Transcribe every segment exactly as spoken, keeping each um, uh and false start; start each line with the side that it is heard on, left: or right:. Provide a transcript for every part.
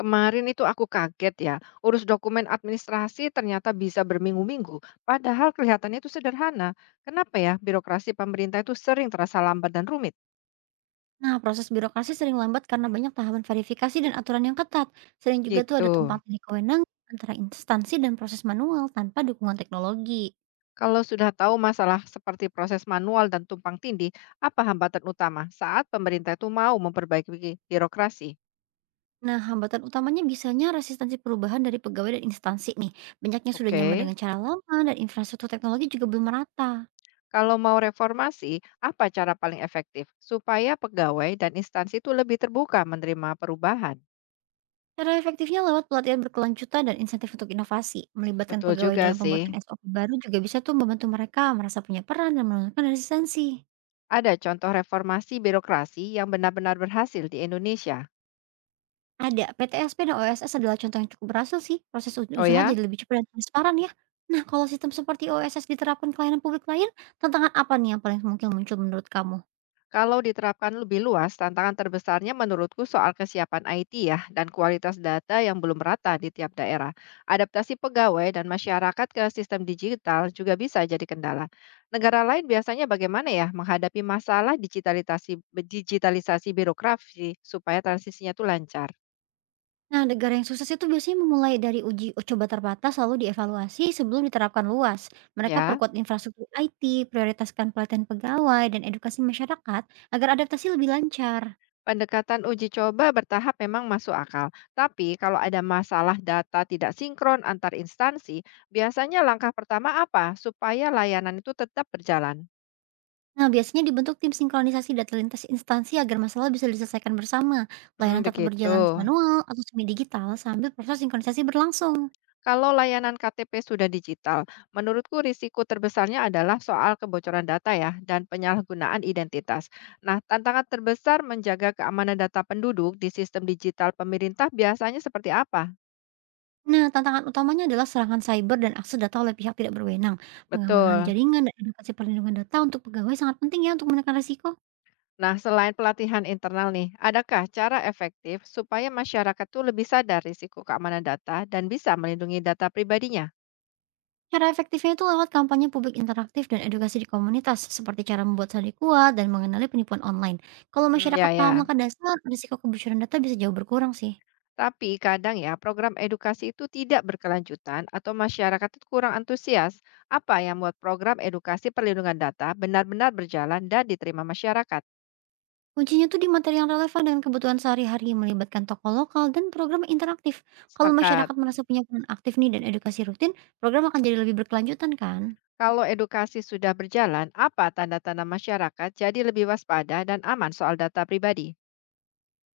left: Kemarin itu aku kaget ya, urus dokumen administrasi ternyata bisa berminggu-minggu, padahal kelihatannya itu sederhana. Kenapa ya birokrasi pemerintah itu sering terasa lambat dan rumit?
right: Nah, proses birokrasi sering lambat karena banyak tahapan verifikasi dan aturan yang ketat. Sering juga tuh ada
left: Gitu.
right: tumpang tindih kewenangan antara instansi dan proses manual tanpa dukungan teknologi.
left: Kalau sudah tahu masalah seperti proses manual dan tumpang tindih, apa hambatan utama saat pemerintah itu mau memperbaiki birokrasi?
right: Nah, hambatan utamanya biasanya resistensi perubahan dari pegawai dan instansi nih. Banyaknya sudah nyaman
left: Oke.
right: dengan cara lama dan infrastruktur teknologi juga belum merata.
left: Kalau mau reformasi, apa cara paling efektif supaya pegawai dan instansi itu lebih terbuka menerima perubahan?
right: Cara efektifnya lewat pelatihan berkelanjutan dan insentif untuk inovasi. Melibatkan
left: Betul
right: pegawai
left: juga
right: dalam
left: sih.
right: pembuatan S O P baru juga bisa tuh membantu mereka merasa punya peran dan menurunkan resistensi.
left: Ada contoh reformasi birokrasi yang benar-benar berhasil di Indonesia.
right: Ada, P T S P dan O S S adalah contoh yang cukup berhasil sih. Proses u
left: Oh
right: usaha
left: ya,
right: jadi lebih cepat dan transparan ya. Nah, kalau sistem seperti O S S diterapkan ke layanan publik lain, tantangan apa nih yang paling mungkin muncul menurut kamu?
left: kalau diterapkan lebih luas, tantangan terbesarnya menurutku soal kesiapan I T ya dan kualitas data yang belum merata di tiap daerah. Adaptasi pegawai dan masyarakat ke sistem digital juga bisa jadi kendala. Negara lain biasanya bagaimana ya menghadapi masalah digitalisasi digitalisasi birokrasi supaya transisinya itu lancar,
right: Nah, negara yang sukses itu biasanya memulai dari uji coba terbatas lalu dievaluasi sebelum diterapkan luas. Mereka
left: ya?
right: perkuat infrastruktur I T, prioritaskan pelatihan pegawai, dan edukasi masyarakat agar adaptasi lebih lancar.
left: Pendekatan uji coba bertahap memang masuk akal, tapi kalau ada masalah data tidak sinkron antar instansi, biasanya langkah pertama apa supaya layanan itu tetap berjalan?
right: Nah, biasanya dibentuk tim sinkronisasi data lintas instansi agar masalah bisa diselesaikan bersama.
left: Hmm,
right: Layanan tetap
left: begitu.
right: berjalan manual atau semi digital sambil proses sinkronisasi berlangsung.
left: Kalau layanan K T P sudah digital, menurutku risiko terbesarnya adalah soal kebocoran data ya dan penyalahgunaan identitas. Nah, tantangan terbesar menjaga keamanan data penduduk di sistem digital pemerintah biasanya seperti apa?
right: Nah, tantangan utamanya adalah serangan cyber dan akses data oleh pihak tidak berwenang. Pengamanan
left: Betul.
right: jaringan dan edukasi perlindungan data untuk pegawai sangat penting ya untuk menekan risiko.
left: Nah, selain pelatihan internal nih, adakah cara efektif supaya masyarakat tuh lebih sadar risiko keamanan data dan bisa melindungi data pribadinya?
right: Cara efektifnya itu lewat kampanye publik interaktif dan edukasi di komunitas, seperti cara membuat sandi kuat dan mengenali penipuan online. Kalau
left: Hmm, ya
right: masyarakat paham
left: ya.
right: langkah dasar, risiko kebocoran data bisa jauh berkurang sih.
left: Tapi kadang ya program edukasi itu tidak berkelanjutan atau masyarakat itu kurang antusias. Apa yang membuat program edukasi perlindungan data benar-benar berjalan dan diterima masyarakat?
right: Kuncinya tuh di materi yang relevan dengan kebutuhan sehari-hari, melibatkan tokoh lokal, dan program interaktif. Kalau
left: Sepakat.
right: masyarakat merasa punya peran aktif nih dan edukasi rutin, program akan jadi lebih berkelanjutan kan?
left: Kalau edukasi sudah berjalan, apa tanda-tanda masyarakat jadi lebih waspada dan aman soal data pribadi?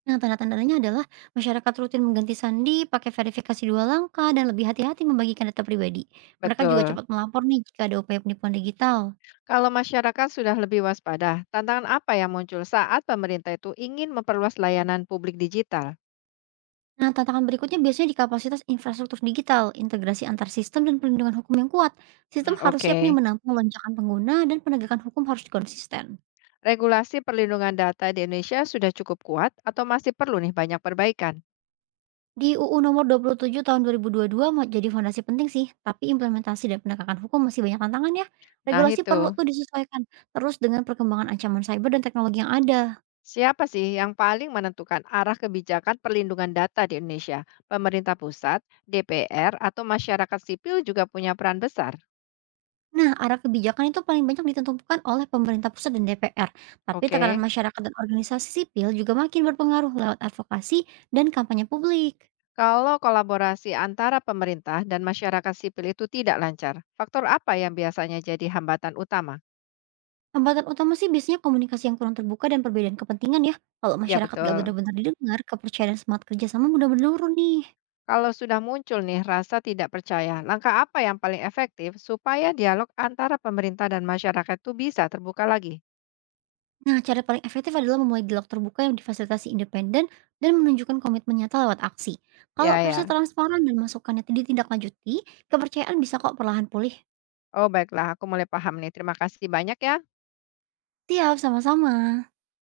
right: Nah, tanda-tandanya adalah masyarakat rutin mengganti sandi, pakai verifikasi dua langkah, dan lebih hati-hati membagikan data pribadi. Mereka juga
left: Betul.
right: cepat melapor nih jika ada upaya penipuan digital.
left: Kalau masyarakat sudah lebih waspada, tantangan apa yang muncul saat pemerintah itu ingin memperluas layanan publik digital?
right: Nah, tantangan berikutnya biasanya di kapasitas infrastruktur digital, integrasi antar sistem, dan perlindungan hukum yang kuat. Sistem
left: Hmm,
right: harus siap nih
left: oke,
right: menampung lonjakan pengguna, dan penegakan hukum harus konsisten.
left: regulasi perlindungan data di Indonesia sudah cukup kuat atau masih perlu nih banyak perbaikan?
right: Di U U Nomor dua puluh tujuh Tahun dua dua ribu dua puluh dua mau jadi fondasi penting sih, tapi implementasi dan penegakan hukum masih banyak tantangan ya.
left: Nah
right: Regulasi perlu
left: itu,
right: tuh disesuaikan, terus dengan perkembangan ancaman cyber dan teknologi yang ada.
left: siapa sih yang paling menentukan arah kebijakan perlindungan data di Indonesia? Pemerintah pusat, D P R, atau masyarakat sipil juga punya peran besar?
right: Nah, arah kebijakan itu paling banyak ditentukan oleh pemerintah pusat dan D P R. Tapi
left: Oke.
right: tekanan masyarakat dan organisasi sipil juga makin berpengaruh lewat advokasi dan kampanye publik.
left: Kalau kolaborasi antara pemerintah dan masyarakat sipil itu tidak lancar, faktor apa yang biasanya jadi hambatan utama?
right: Hambatan utama sih biasanya komunikasi yang kurang terbuka dan perbedaan kepentingan ya. Kalau
left: Ya
right: masyarakat gak
left: betul.
right: benar-benar didengar, kepercayaan semangat kerjasama mudah menurun nih.
left: Kalau sudah muncul nih rasa tidak percaya, langkah apa yang paling efektif supaya dialog antara pemerintah dan masyarakat itu bisa terbuka lagi?
right: Nah, cara paling efektif adalah memulai dialog terbuka yang difasilitasi independen dan menunjukkan komitmen nyata lewat aksi. Kalau
left: Ya
right: proses
left: ya.
right: transparan dan masukannya tidak ditindaklanjuti, kepercayaan bisa kok perlahan pulih.
left: Oh baiklah, aku mulai paham nih. Terima kasih banyak ya.
right: Siap, sama-sama.